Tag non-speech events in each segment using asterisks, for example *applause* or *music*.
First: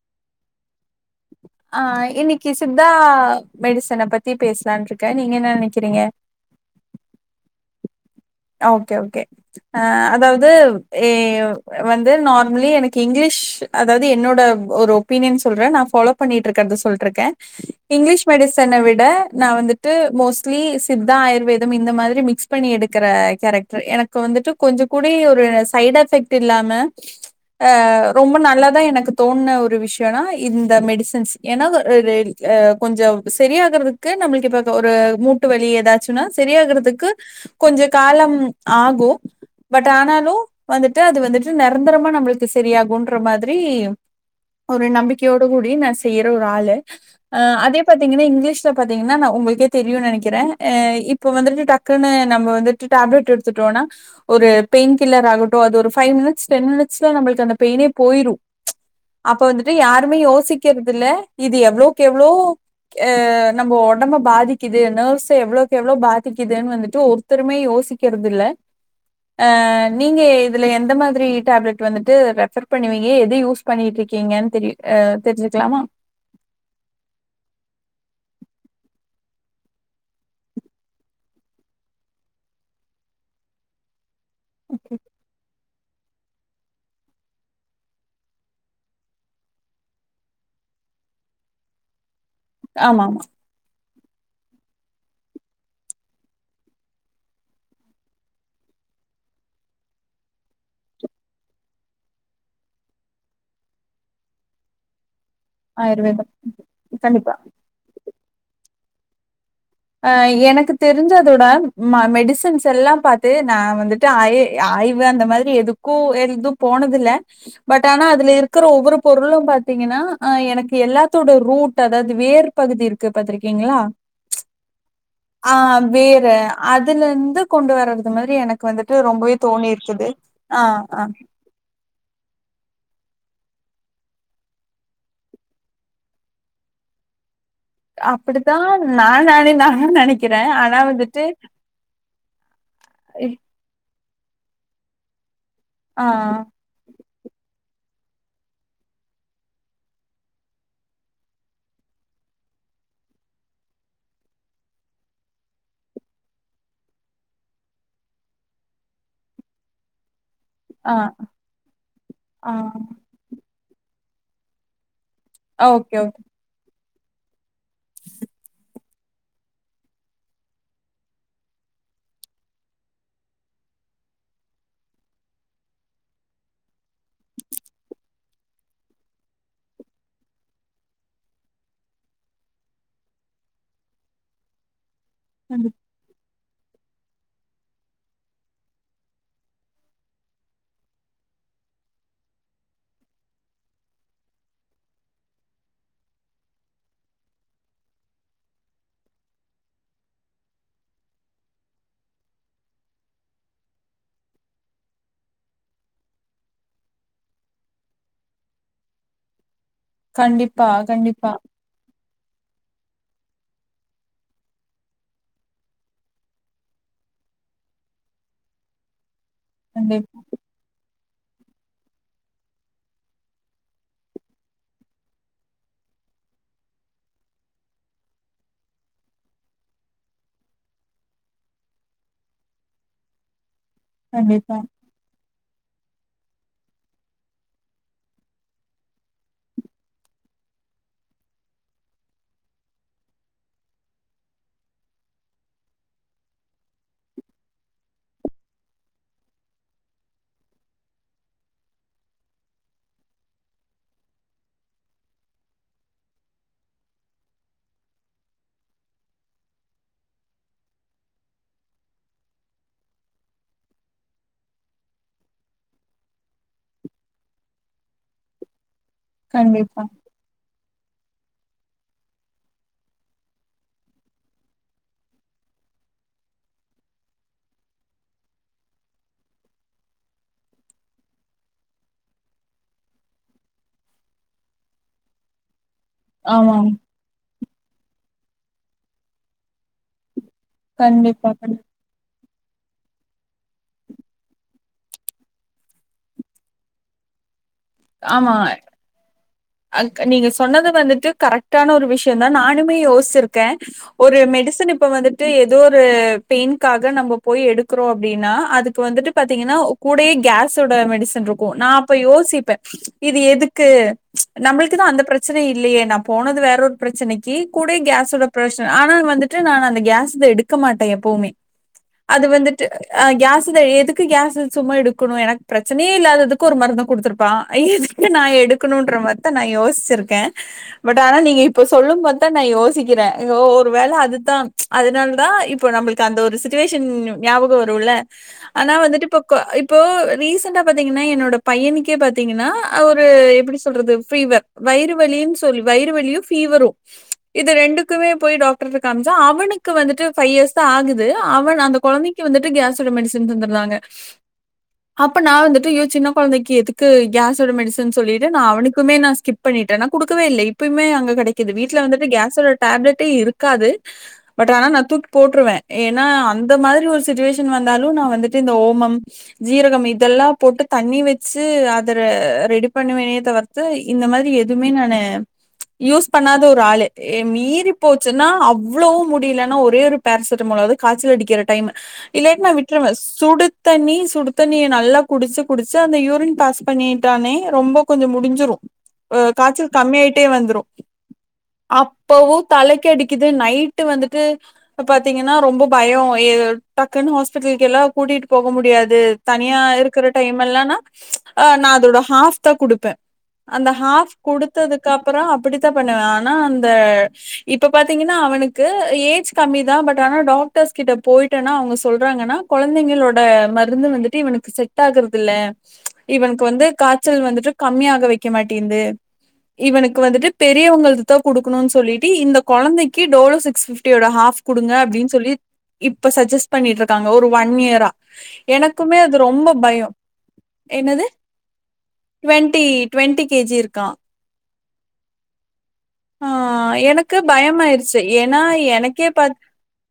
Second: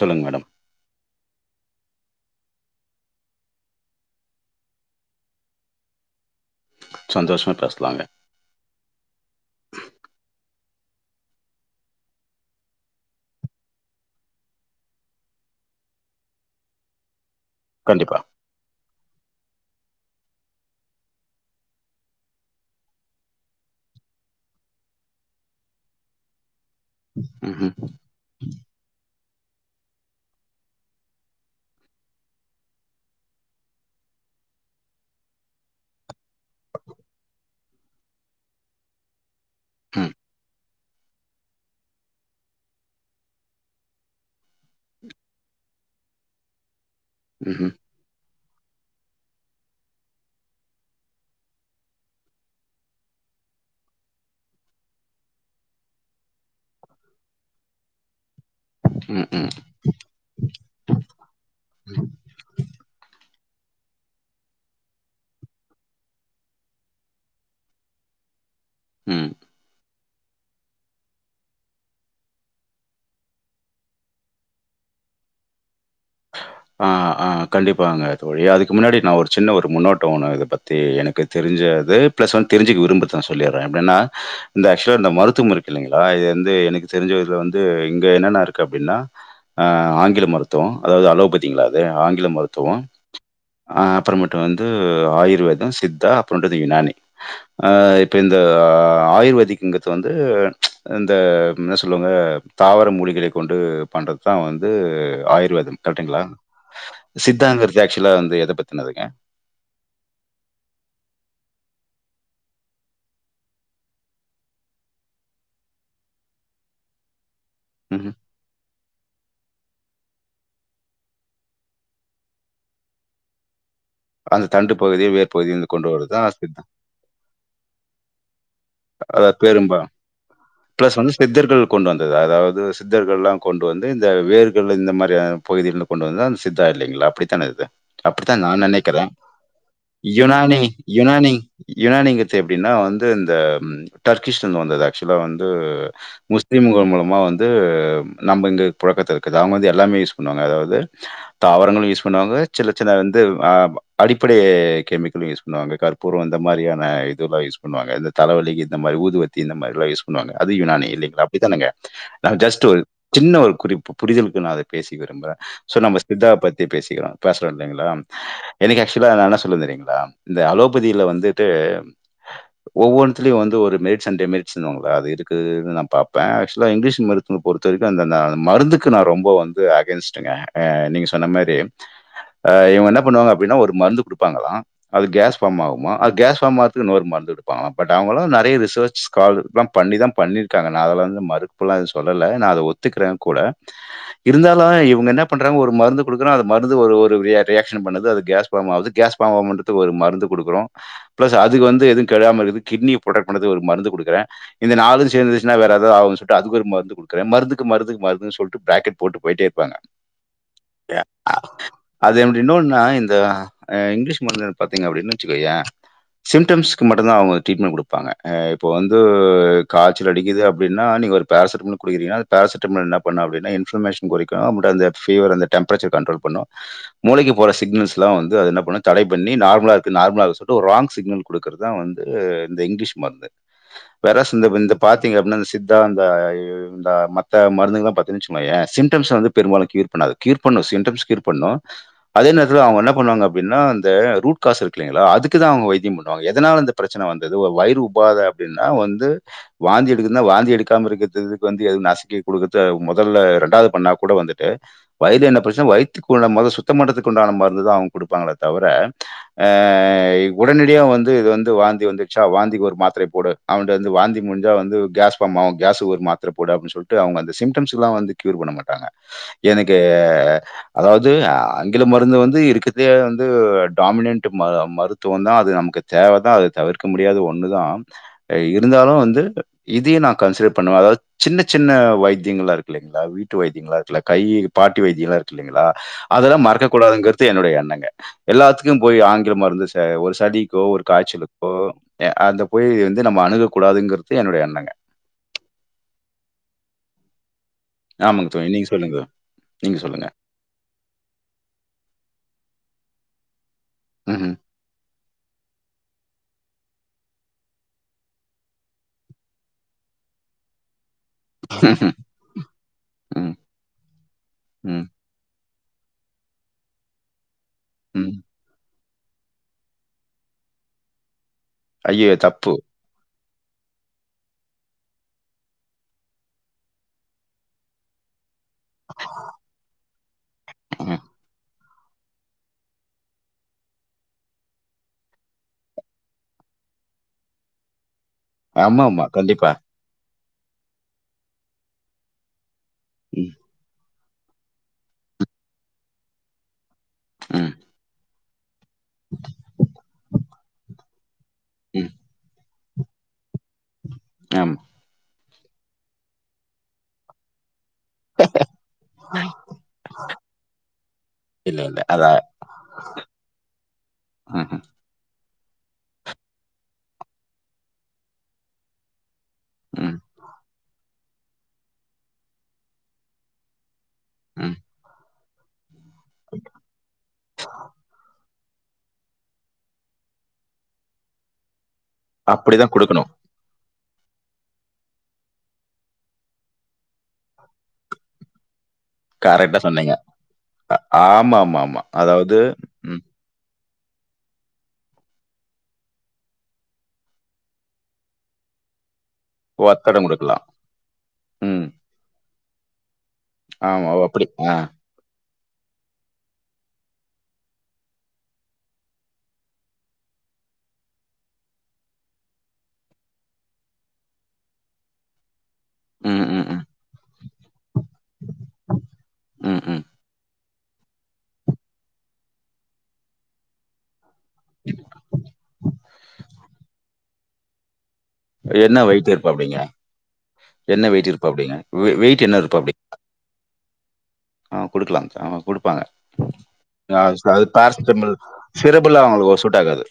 சொல்லுங் மேடம் அஹ் இன்னைக்கு சித்தா மெடிசன பத்தி பேசலான்ட்ருக்கே நீங்க என்னா நெனைக்கிறீங்க சந்தோஷமா பேசலாங்க ஓகே ஓகே ஆ அதாவது ஏ வந்து நார்மலி எனக்கு இங்கிலீஷ் அதாவது என்னோட ஒரு ஒபீனியன் சொல்ற நான் ஃபாலோ பண்ணிட்டு இருக்கறத சொல்ட்ருக்க கண்டிப்பா. இங்க்லிஷ் மெடிசன விட நா வந்துட்டு மோஸ்ட்லி சித்தா ஆயுர்வேதம் இந்த மாதிரி மிக்ஸ் பண்ணி எடுப் க்கற கேரக்டர் எனக்கு வந்துட்டு கொஞ்ச கூடை ஒரு சைடெஃபெக்ட் இல்லாம ம்ஹ்ம். அஹ் ரொம்ப ந நல்லாதா எனக்கு தோன்ன ஒரு விஷயனா இந்த மெடிசன்ஸ் ஏன்னா ஒரு ரு அ கொஞ்ச சரியாகறதுக்கு நம்மளுக்கு இப்பப்ப ஒரு மூட்டு வலி எதாச்சுன்னா சரியாகறதுக்கு கொஞ்ச காலம் ஆகு பட் ம். ஆனாலு வந்துட்டு அது வந்துட்டு நெரந்தரமா நம்மளுக்கு சரியாகுன்ற மாதிரி ஒரு நம்பிக்கையோடு கூடி நா செய்யிற ஒரு ஆளு அ ம்ஹ்ம். அதே பாத்தீங்கன்னா இங்கிலீஷ் இன்ஸ்டா பாத்தீங்ன்னா நா உங்களுக்கே தெரியு நெனைக்கிற அ இப்ப வந்துட்டு டக்குனு நம்ம வந்துட்டு டேப்லெட் எடுத்துட்டோனா ஒரு பெயின் கில்லராகட்டு அது ஒரு பைவ் மினிட்ஸ் டென் மினிட்ஸ்ல நம்பளுக்கு அந்த பெயினே போயிரு ம். அப்ப ம். வந்துட்டு யாருமே யோசிக் க்கிறதுல இது எவ்ளோக்கெவ்ளோ எ நம்ம ஒடம்ப பாதிக்குது நெவ்ஸ்ஸ எவ்ளோக்கெவ்ளோ பாதிக்குதுன்னு வந்துட்டு ஒ த்தருமே யோசிக்கிறதில்ல ம். ஆ நீங்க இதுல எந்த மாதிரி டேப்லெட் வந்துட்டு ரெஃபர் பண்ணுவீங்க எது யூஸ் பண்ணிட்ருக்கீங்கன் தெரியு அ தெரிஞ்சுக்லாமா ஆஹ் ஆஹ் கண்டிப்பாங்க தோழி அதுக்கு முன்னாடி நா ஒரு சின்ன ஒரு முன்னோட்ட ஒன்னு இத பத்தி எனக்கு தெரிஞ்சது பிளஸ் ஒன் தெரிஞ்சுக்க விரும்புறது நா சொல்லிட்ற எப்டின்னா இந்த ஆக்சுவல் இந்த மருத்துவமிருக் இல்லைங்களா இது வந்து எனக்கு தெரிஞ்சதுல வந்து இங்க என்னென்ன இருக்கு அப்டின்னா அ ஆங்கில மருத்துவ அதாவது அலோபத் திங்களாது ஆங் கில மருத்துவோ ஆமா, ஆமா. ஆஹ அப்புறமட்டு வந்து ஆயுர்வேத சித்தா அப்புறன்டது யுனானி ஆ இப்போ இந்த ஆயுர்வேதிக்குங்கது வந்து சஅந்த என்ன சொல்லுவாங்க தாவர மூலிகளை கொண்டு பண்றதா வந்து ஆயுர்வேதம் கரெட்டுங்ளா கண்டிப்பா. சித்தாங்கறது எக் சுலா வந்து எத பத்தினதுங்க அஹ் எனக்கு தெரிஞ்சதோட ம மெடிசன்ஸ் எல்லா பாத்து நா வந்துட்டு ஆய ஆய்வு அந்த மாரி எதுக்கு எதும் போனதில்ல பட் ஆனா ம்ஹ்ம். அதுல இருக்கற ஒவ்வொரு பொருளும் பாத்தீங்கன்னா அஹ் எனக்கு எல்லாத்தோட ரூட் ஆதாது வேர் பகுதிருக்கு பாத்திருக்கீங்ளா அந்த தண்டு பகுதி, வேர் பகுதியிலருந்து ஆஹ் கொண்டு வரது வேர தான் சித்தா. அதுலந்து கொண்டு வர்றது மாதிரி எனக் வந்துட்டு ரொம்பவே அதாவது பெரும்பா தோணிருக்குது ஆஹ் ஆ தது அதாவது சித்தர்கள்லா கொண்டு வந்து இந்த வேர்கள் இந்த மாரியா பகுதிலருந்து கொண்டு வந்ததுதா சித்தா இல்லைங்ளா அப்படி த்தான இது அப்டித்தா நா நா நெனைக்கிறேன் நானே நானு நெனைக்கிறே யுனானி ஆனா வந்துட்டு யுனானி யுனானிங்கறது எப்டின்னா வந்து இந்த டர்க்கிஷ்லருந்து வந்தது ஆக்சுலா வந் து ஆ முஸ்லீம்கள் மூலமா வந்து நம்ப இங்க புழக்கத்தருக்குது அவங்க வந்து எல்லாமே யூஸ் பண்ணுவாங்க அதாவது தாவரங்களு யூஸ் பண்ணுவாங்க சின்ன சின்ன வந்து ஆப் அடிப்படை கெமிக்கலு யூஸ் பண்ணுவாங்க கற்பூரோ அந்த மாரியான இதுல்லா யூஸ் பண்ணுவாங்க தலவலிக்கி இந்த மாரி ஊதுவத்தி இந்த மார்லா யூஸ் பண்ணுவாங்க அது யுனானி ஆ இல்லிங்ளா அப்டிதானங்க நா ஆ ஜஸ்ட்டு ஒரு சின்ன ஒரு குறிப்பு புரிதல்க்கு நா அத பேச விரும்புற சோ ஓகே நம்ம சித்தா பத்தி பேசு கிலா பேசுறோ இல்லைங்ளா எனிக் ஆக்சுலா நா என்ன சொல்லந் தெரியுங்ளா இந்த அலோபதியில வந்துட்டு ஒவ்வொனுத்ல்யு வந்து ஒரு மேட் சண்டே *unintelligible* அது இருக்குதுனு நா பாப்பே ஆக்சுலா இங்க்லிஷ் மருத்துவ பொறுத்தவரைக்கு அந்த நா மருந்துக்கு நா ரொம்போ வந்து அகைன்ஸ்ட்ங்க அ நீங்க சொன்ன மாரி ஆஹ் இவங்க என்ன பண்ணுவாங்க அப்டினா ஒரு மருந்து குடுப்பாங்களா அது கேஸ் ஃபாம் ஓகே ஆகுமா அது கேஸ் த மாத்துக்கு ன்நோர் மர்ந்து பட் அவஙளு நறைய ரிசச் கால் லாம் பண்ணிதாம் பண்ணிர்க்காங்க நா அதலா வந்து மறுப்புலா எத் சொல்லல நா அத ஒத்துக்றேன் கூட இருந்தாலு இவங்க என்ன பண்றாங்க ஒரு மருந்து குடுக்குறான் அத மருந்து ஒரு ஒரு ரிய ரியாக்ஷனும் பண்ணுது அது கேஸ் ஃபாம் ஆவுது கேஸ் ஃபாம் ஆவுமுன்ருதுக்கு ஒரு மருந்து குடுக்குறோ ப்லஸ் அது வந்து எது கெடாமகது கிட்னிய ப்ரொடெக்ட் பன்றத்துக்கு ஒரு மருந்து குடுக்குறே இந்த நாலு சேந்துர்ச்னா வேற ஏதோ ஆவுன் சொல்ட்டு அதுக்கொரு மர்ந்து குடுக்கறே மருந்துக்கு மருந்துக்கு மருந்து சொல்ட்டு பேக்கெட் போட்டு போய்ட்டே ர்ப்பாங்க கண்டிப்பா கண்டிப்பா அது எப்டி இனோன்னா இந்த இங்க்லிஷ் மருந்து பாத்தீங்க அப்டின்னு வச்சுக்கோயேன் சிம்டம்ஸ் க்கு மட்டுந்தா அவங்க ட்ரீட்மெண் குடுப்பாங்க ஏ இப்போ வந்து கண்டிப் காச்சல் அடிக்கிது அப்டின்னா நீங்க ஒரு பேர்சடமல் குடிக்றீனா அந்ந பேர்சடமல் ன்ன பண்ணு அப்டின்னா இன்ஃபோமேஷன் கொறைக்கு பட் அந்த ஃபீவர் அந்த டெம்ப்ரேச்சர் கன்ட்ரோல் பண்ணு மூளைக்கி போற சிக்னல்ஸ்லா வந்து அது ன்ன பண்ணு தட பண்ணி நார்ம்லார்க்கு நார்ம்லாகு ஒர் ராங்க் சிக்னல் குடு க்கறதான் வந்து இந்த இங்கிலீஷ் மர்ந்து வேறஸ் கண்டிப்பா இந்தப் இந்த பாத்தீங்க அப்ட்னா ந்தசித்தா ந்த மத்த மருந்துங்ளா பாத்தினு வெச்கோயே சிம்டம்ஸ் வந்து பெரும்பாலு க்யூர் பன்னாது க்யூர் பண்ணு சிடம்ஸ் க்யூர் பண்ணு அதே நேர்த்துல அவ்ங் என்ன பண்ணுவாங்க அப்டின்னா ந்த ரூட்காஸ் இர்க்லிங்ளா அதுக்கு தா அவங்க வைத்தியம் பன் எதனால ந்த ப்ரச்சன வந்துது வயிறு உப்பாத அப்டின்னா வந்து வாந்தி எடுகுதுனா வாந்தி எடுக்காமருக்கதுக்கு வந்து எது நஸ்க்கி குடுக்கத்து மொதல்ல ரெண்டாவ்து பண்ணா கூட வந்துட்டு வய்து என்ன ப்ரச்சன வைத்துக்குள் நம்மொத சுத்தம்பண்றதுக்குண்டான மர்ந்து தா அவ்ங் குடுப்பாங்ளே தவர ஏ உடனடியா வந் இது வந்து வாந்தி வந்துச்சா வாந்திக் ஒரு மாத்ரை போடு அவன்டர்ந்து வாந்தி முன்ஞ்சா வந்து கேஸ் ஃபார்ம் ஆகு கேஸ் கொர் மாத்ர போடு அப்ன் சொல்ட்டு அவங்க அந்த சிம்டம்ஸ்க்லா வந்து க்யூர் பண்ண மாட்டாங்க எனக்கு கண்டிப்பா அதாவ்து ஆங்கில மருந்து வந்து இருக்கதே வந்து டாமினன்ட் ம மருத்துவந் தா அது நமக்கு தேவதா அது தவிர்க்க முடியாத ஒன்னுதான் இருந்தாலு வந்து இத்யே நா கன்சிடர் பண்ணுவே அதாவ்து சின்னச் சின்ன வைத்தியங்களா இருக்கு இல்லைங்ளா வீட்டு வைத்தியங்களா இருக்குல்ல கை பாட்டி வைத்தியலா இருக்கு இல்லைங்களா அதெல்லா ஆமா மறக்கக்கூடாதுங்கறது என்னுடைய என் னங்க எல்லாத்துக்கும் போய் ஆங்கில மருந்து ச ஒரு சலிக்கோ கண்டிப்பா காய்ச்சலுக்கோ கண்டிப் ஏ அந்த போய் வந்து நம்ம அணுக கூடாதுங்கற்து என்னுடைய எண்ணங்க ஆமாங்க தோழி நீங்க சொல்லுங்க அ நீங்க சொன்னது வந்துட்டு கரெக்டான ஒரு விஷ்யந்தா நானுமே யோசி சிருக்கேன் ஒரு ம்ஹ்ம். மெடிசன் இப்ப வந்துட்டு ஏதோ ஒரு பெயினக்காக நம்ம போய் எடுக்குறோம் அப்படின்னா அதுக்கு வந்துட்டு பாத்தீங்கன்னா கூட யே கேஸ்ஸோட மெடிசின் டுத்துனருக்கோம் நான் அப்ப யோசிப்பேன் இது ம். எதுக்கு ம். நம்ளுக்குதான் அந்த பிரச்சனை இல்லையே நான் போனது வேற ஒரு பிரச்சனைக்கு கூட ம். கஸ்ஸோட பிரஸ்ஸர் ஆனால் வந்துட்டு நான் அந்த கேஸ் இத எடுக்க மாட்டேன் எப்பவுமே ஐயோ! அது தப்பு. வந்துட்டு கியாஸ் எதுக்கு கேஸ்து சும்மா எடுக்கணும் எனக்கு பிரச்சனையே இல்லாததுக்கு ஒரு மருந்த கொடுடுத்தருப்பான் எதுக்கு நான் எடுக்கணும் கேன் பட் ம். ஆனா நீங்க இப் இப்போ சொல்லும்போது தான் நான் யோசிக்கிறேன் ஓ ஒரு வேளை அதுதான் அதனால தான் இப்போது நம்மளுக்கு அந்த ஒரு சிச்சுவேஷன் ஞாபகம் வரும்ல ஆனா ஆமாமா. வந்துட்டு இப்ப கண்டிப்பா. இப்போ நீ ரீசன்டா பாத்தீங்கன்னா என்னோட பையனுக்கே பாத்தீங்கன்னா ஒரு ம். எப்டி சொல் றது ஃபீவர் வயிறு வலியின்னு சொல் வயிறு வலியு ஃபீவரு இது ம். ரெண்டுக்குமே போய் டாக் டர்ட்ட காம்ச்சா அவனுக்கு வந்துட்டு ஃபைவ் இயர்ஸ் தா ஆகுது அவன் அந்த ம். கொழந்தைக்கு வந்துட்டு கேஸ் மெடிசன் தந்திர்றாங்க ஆமா. அப் அப்ப நா வந்துட்டு ஐயோ சின்ன கொழந்தைக்கு எதுக்கு கேஸோட மெடிசன் து நா அவனுக்குமே நா ஸ்கிப் பண்ணிட்டே நா குடுக்கவே இல்ல இப்பயுமே அங்க கடைக்குது இல்ல, வீட்ல இல்ல. வந்துட்டு அதான் கேஸோட டாப்லட்டே இருக்காது பட் ம்ஹ்ம். ஆனா நா தூக்கி போட் ருவே ஏன்னா அந்த மாதிரி ஒரு சிச்சுவேஷன் வந்தாலும் நான் வந்துட்டு இந்த ஓமம் ஜீரகம் ம். ம். இதெல்லாம் போட்டு தண்ணி வச் சு அத ரெடி பண்ணுவேனே தவிர்த்து இந்த மாதிரி ம். எதுமே நானு யூஸ் பண்ணாத ஒரு ஆளு மீறி போச்சுன்னா அவ்வளவு முடியலன்னா ஒரே ஒரு பேரசிட்டமால் அது காய்ச்சல் அடிக்கிற டைமு இல்லாட்டி நான் அப்படிதான் விட்ருவே குடுக்கணும். சுடு தண்ணி சுடு தண்ணிய நல்லா குடிச்சு குடிச்சு அந்த யூரின் பாஸ் பண்ணிட்டானே ரொம்போ கொஞ்ச முடிஞ்சிரு கரெக்ட்டா காய்ச்சல் சொன்னீங்க. கம்மியாயிட்டே வந்துரு அ ஆமாமாமா. அப்பவு அதாவது தலைக்கு ம். அடிக்குது நைட் ட்டு வந்துட்டு பாத்தீங்கன்னா ரொம்ப பயோ எ டக்குன்னு ஹாஸ்பிட்டலுக்கு எல்லா கூட்டிட்டு போக முடியாது தனியா ஒத்தடம் இருக்கற டைம் குடுக்கலாம். எல்லானா ஹ ம். நா அதோட ஹாஃப் ஒத்த குடு அந்த ஆமா. ஓ! ஹாஃப் அப்படி. ஆ. குடுத்ததுக்கு அப்புறோ அப்படித்தா பண்ணுவே ஆனா அந்த இப்ப பாத்தீங்கன்னா அவனுக்கு ஏஜ் கம்மி தா பட் ஆனா டாக்டர்ஸ் கிட்ட போயிட்டேனா அவுங்க சொல்றாங்கன்னா கொழந்தைங்களோட மருந்து வந்துட்டு இவனுக்கு செட் ஆகுறது இல்ல ம், இவனுக்கு ம், ம். வந்து காய்ச்சல் வந்துட்டு கம்மியாக வைக்க மாட்டேந்து ம், ம். இவனுக்கு வந்துட்டு பெரியவங்களுதுதான் குடுக்கணுன் சொல்லிட்டு இந்த கொழந்தைக்கு டோலோ சிக்ஸ் பிஃப்டியோட ஹாஃப் கொடுங்க அப்டின் சொல்லி இப்ப சஜெஸ்ட் பண்ணிட்டு இருக்கா ஒரு ஒன் இயரா என்ன எனக்குமே வெயிட் அது ரொம்ப இருப்பாப்டிங்க பயோ என்ன என்னது வெயிட் இருப்பாப்டிங்க வெ வெயிட் என்ன டுவெண்டி டுவெண்ட்டி கேஜி இருக் கா ஆஹ் குடுக்கலாம் சார் ஆமா கொடு ஆஹ் எனக்கு பயம் ஆயிருச்சு பேராசிட்டமால், ஏன்னா சிரபுலாம் எனக்கே பத் அவங்களுக்கு சூட் ஆகாது.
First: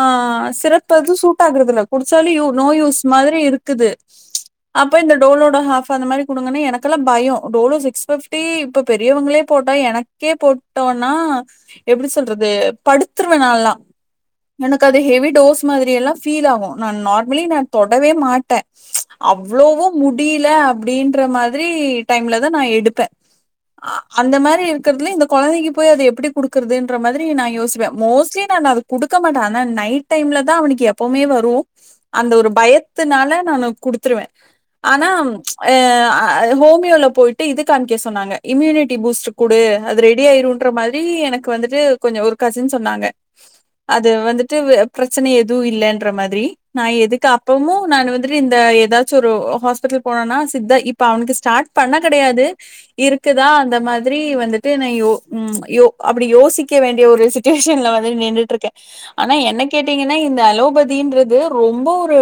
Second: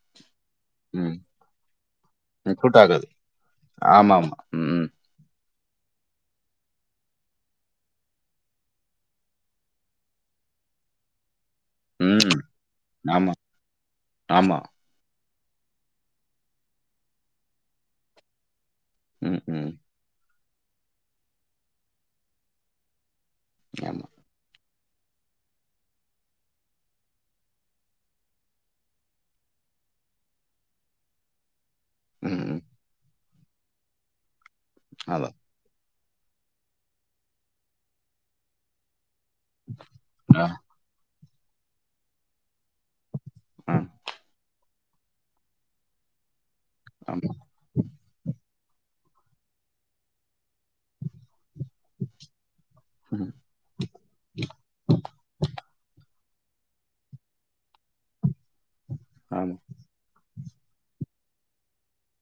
ஆஹ் சிரப்பு எது ம். சூட் ஆக்குறது இல்ல குடிச்சாலும் நோ சூட் யூஸ் ஆகாது. மாதிரி இருக்குது ஆமாமா. ம். அப்ப இந்த டோலோட ஹ அந்த மாரி கொடுங்கன்ன எனக்குல்லாம் பய்யோ டோல சிக்ஸ் பிஃப்டி இப்ப பெரியவங்களே போட்டா எனக்கு க்கே போட்டோனா எப்டி ம். ம். சொல்றது ஆமா. படுத்துருவேனால்லா ஆமா. எனக்கு அது ஹெவி டோஸ் மாதிரி எல்லா ஃபீல் ஆகும் நான் நார்மலி நான் தொடவே மாட்டே ம்ச் ம், ம். அவ்ளவோ முடி புரியல அப்டின்ற மாதிரி டைம்ல தா நா எடுப்பேன் அ ஆமா. அந்த மாரி இந்த கொழந்தைக்கு போய் அது எப்டி குடுக்கறதுன்ற மாதிரி நா யோசிப்ப மொஸ்லீ நா நான் அது குடுக்க மாட்டேன் ஆன நைட் டைம்ல அவனுக்கு எப்பவுமே வரும் ம். அந்த ஒரு ம். பயத்தினால நான்ல குடுத்துருவேன் ஆனா அதான். ம்ச் ஆ அது ஹோமியோல போயிட்டு இது காம்க சொன்னாங்க இம்யூனிட்டி பூஸ்ட்டு கூடு அது ரெடி ஆ, ஆயிரும்ன்ற மாதிரி எனக் வந்துட்டு கொஞ்சம ஒர்க் கசின் சொன்னாங்க ஆ, அது வந்துட்டு பிரச்சன எதுவும் இல்லன்ற மாதிரி நான் எதுக்கு ஆமா. அப்பமும் நான் வந்துட்டு இந்த ஏதாச்சும் ஒரு ஹாஸ்பிட்டல் போனனா சித்த இப்ப அவனுக்கு ஸ்டார்ட் பண்ண கெடையாது ம். இருக்குதான் அந்த மாதி மாதிரி வந்துட்டு என் யோ உம் யோ அப்படி யோசிக்க வேண்டிய ஒரு சுட்டுவேஷன்ல வந்து நின்னுட்டு இருக்கேன் ஆனா ஆமா. என்ன கேட்டீங்கன்னா இந்த அ அலோபதின்றது ரொம்ப ஒரு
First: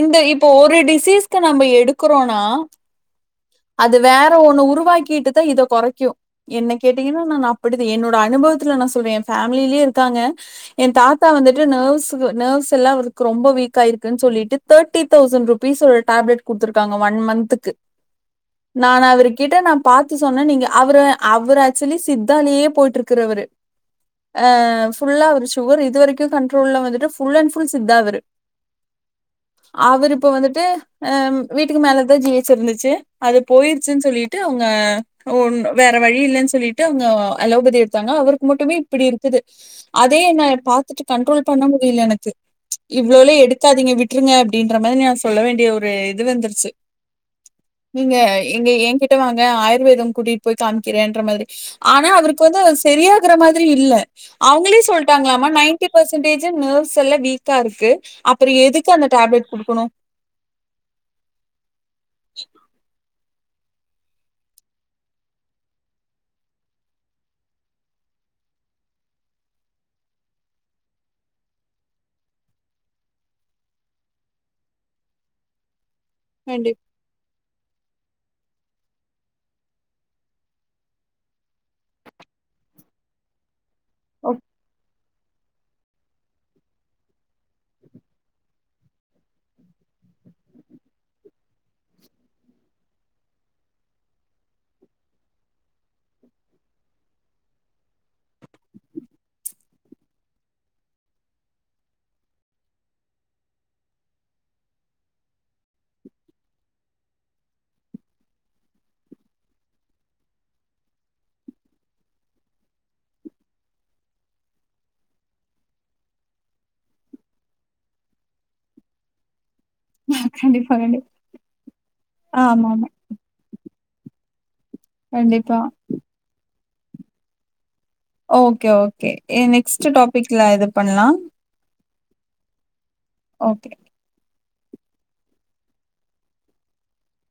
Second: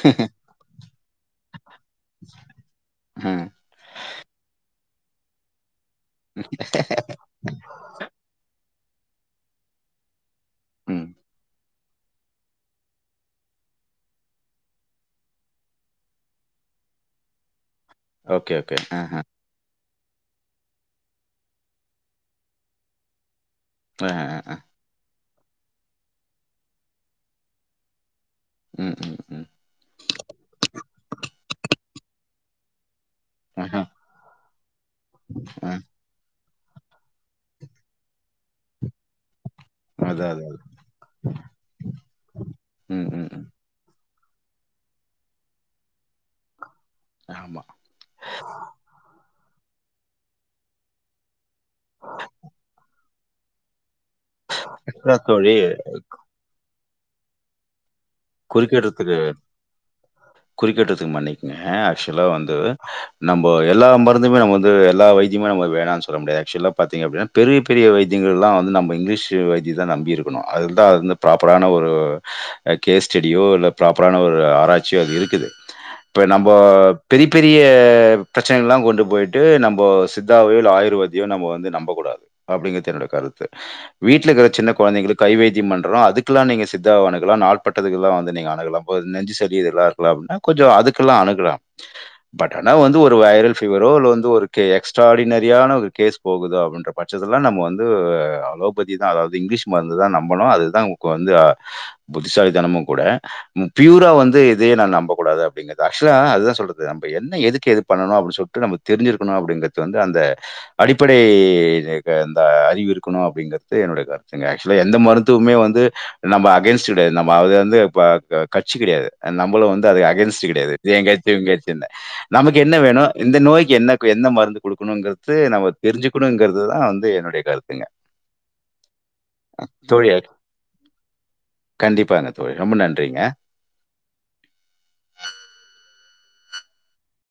இந்த இப்போ ஒரு டிஸ் சீஸ்க நம்ம எடு கிறோம்னா ம். அது வேற ஒன்னு உருவாக் கிட்டுதான் இதோ கொறை க்யோ என்ன கேட்டீங்கன்னா நான் அப்படித்தான் என்னோட அனுபவத் த்ல நா சொல்வே ஏ ஃபேமிலிலே இருக்காங்க ஏ ம். தாத்தா வந்துட்டு நர்வ்ஸுக்கு நர்வாஸல்லா அவ்ருக்கு ரொம்ப வீக்காயிருக்குன் சொல்லிட்டு தேர்ட்டி தௌசன்ட் ருபீஸோட டேப்லெட் குடுத்திருக்காங்க ஒன் மந்த்துக்கு ஓகே, ஓகே. ஆஹ. நானவரு கிட்ட நா பாத்து சொன்னே நீங்க அவரு அவர் ஆக்சுலி சித்தாலேயே போயிட்ருக்கிறவரு ஆஹ, அ ஆஹ. ஃபுல்லா ஒரு ஷுகர் இதுவரைக்கூ கண்ட்ரோல்ல வந்துட்டு ஃபுல் அண்ட் ஃபுல் சித்தா அவரு ம், ம், ம். அவர் இப்ப வந்துட்டு ஆ வீட்டுக்கு மேலதா ஜி சர்ந்துச்சு அது ஆஹ. போயிருச்சுன் சொல்லிட்டு அவுங்க ஒன் ஆ. வேற வழி இல்லன் சொல்லிட்டு அவுங்க அலோபதி எடுத்தாங்க அவருக்கு மட்டுமே இப்டி இருக்குது அதே அதான், என்ன அதான். பாத்துட்டு கண்ட்ரோல் பண்ண முடில எனக்கு ம், ம், இவ்ளோலே ம். எடுக்காதீங்க விட் ட்ருங்க அப்படின்ற மாரி நா சொல்ல வேண்டிய ஒரு இது வந்துருச்சு ஆமா. நீங்க எங்க ஏங்கிட்ட வாங் க ஆயுர்வேதம் கூட்டிட்டு போய் காமிக்கிறேன்ற மாரி ஆனா அவ்ருக்கு வந்து சரியாகற மாத்ரி இல்ல அவங்களே அக்கா சொல்லிட்டாங்ளாமா தோழி, நைன்டி பர்சன்டேஜ் நர்வ்ஸ் ஸெல்ல வீக்காருக்கு குறிகட்டுறதுக்கு குறிகட்டுறதுக்கு மன்னிக்குங்க ஆக்சுவலா வந்து நம்ப எல்லா மருந்துமே நம்ம வந்து எல்லா வைத்தியமூ நம்ம வேணானு சொல்ல முடியாது ஆக்சுவலா பாத்தீங்க அப்டின்னா பெரிய பெரிய வைத்தியங்கள்லா வந்து நம்ம இங்க்லீஷ் வைத்திய தா நம்பி இருக்கணூ அதது தா அது வந்து ப்ராப்பரான ஒரு கேஸ்டடியோ இல்ல ப்ராப்பரான ஒரு ஆராய்ச்சியோ அது இருக்குது இப்போ நம்போ கண்டிப் பெரி பெரிய ப்ரச்னைகள்லா கொண்டு போய்ட்டு நம்போ சித்தாவையோ இல்ல ஆயுர்வேத்தியோ நம்ம வந்து நம்பக்கூடாது அப்டிங்கறது என்னோட கருத்து ஓகே. வீட்லக்குற சின்ன கொழந்தைங்களுக் கைவேதிய பண்றோ அதுக்லா நீங்க சித்தாவ அணுகலா நாள் பட்டதுக்கெல்லா வந்து நீங்க அணுகலா இப்போ நெஞ்சு சளி இதெல்லா இருக்குல்ல அப்ட்னா கொஞ்சொ அதுக்கெல்லா அணுகலா பட் ஆனா வந்து ஒரு வைரல் ஃபீவரோ இல்ல வந்து ஒரு கே எக்ஸ்ட்ராடினரியான ஒரு கேஸ் போகுதோ அப்டின்ற பட்சத்துலதா நம்ம வந்து அலோபதிதா அதாவ்து இங்க்லீஷ் மருந்து தா நம்பணூ அதுதா நமக்கு வந்து அ புத் திசாலி தனமு கூட பியூரா வந்து இதையே நா நம்பக்கூடாது அப்படிங்கறதா ஆக்சுலா அதுதா சொல்றது நம்ப என்ன எதுக்கு இது பண்ணனு அப்டி சொல்ட்டு நமக்கு தெரிஞ்சிருக்கணூ அப்டிங்கறது வந்து அந்த அடிப்படை க இந்த அறிவு இருக்கணு அப்டிங்கறது என்னோட கருத்துங்க ஆக்சுலா எந்த மருத்துவமே வந்து நம்ப அகைன்ஸ்ட் கெடையாது நம்ம அது வந்து ப க கட்சி கெடையாது நம் மளூ வந்து அதுக் அகைன்ஸ்ட் கண்டிப்பா, கெடையாது கண்டிப்பா. ஏங்கட்சி ஏங்கட்சினு நமக்கு என்ன ஆமாமா. வேணு இந்த நோய்க்கு என்ன கு என்ன மருந்து குக்கணுங்கறது கண்டிப்பா. நம்ம தெரிஞ்சுக்கணுங்கற் துதா வந்து என்னுடைய கருத் ஓகே ஓகே எ ம். நெக்ஸ்ட் தோழி டாபிக்ல எது பண்லா கண்டிப்பாங்க தோழி ரொம்ப நன்றிங்க ஓகே.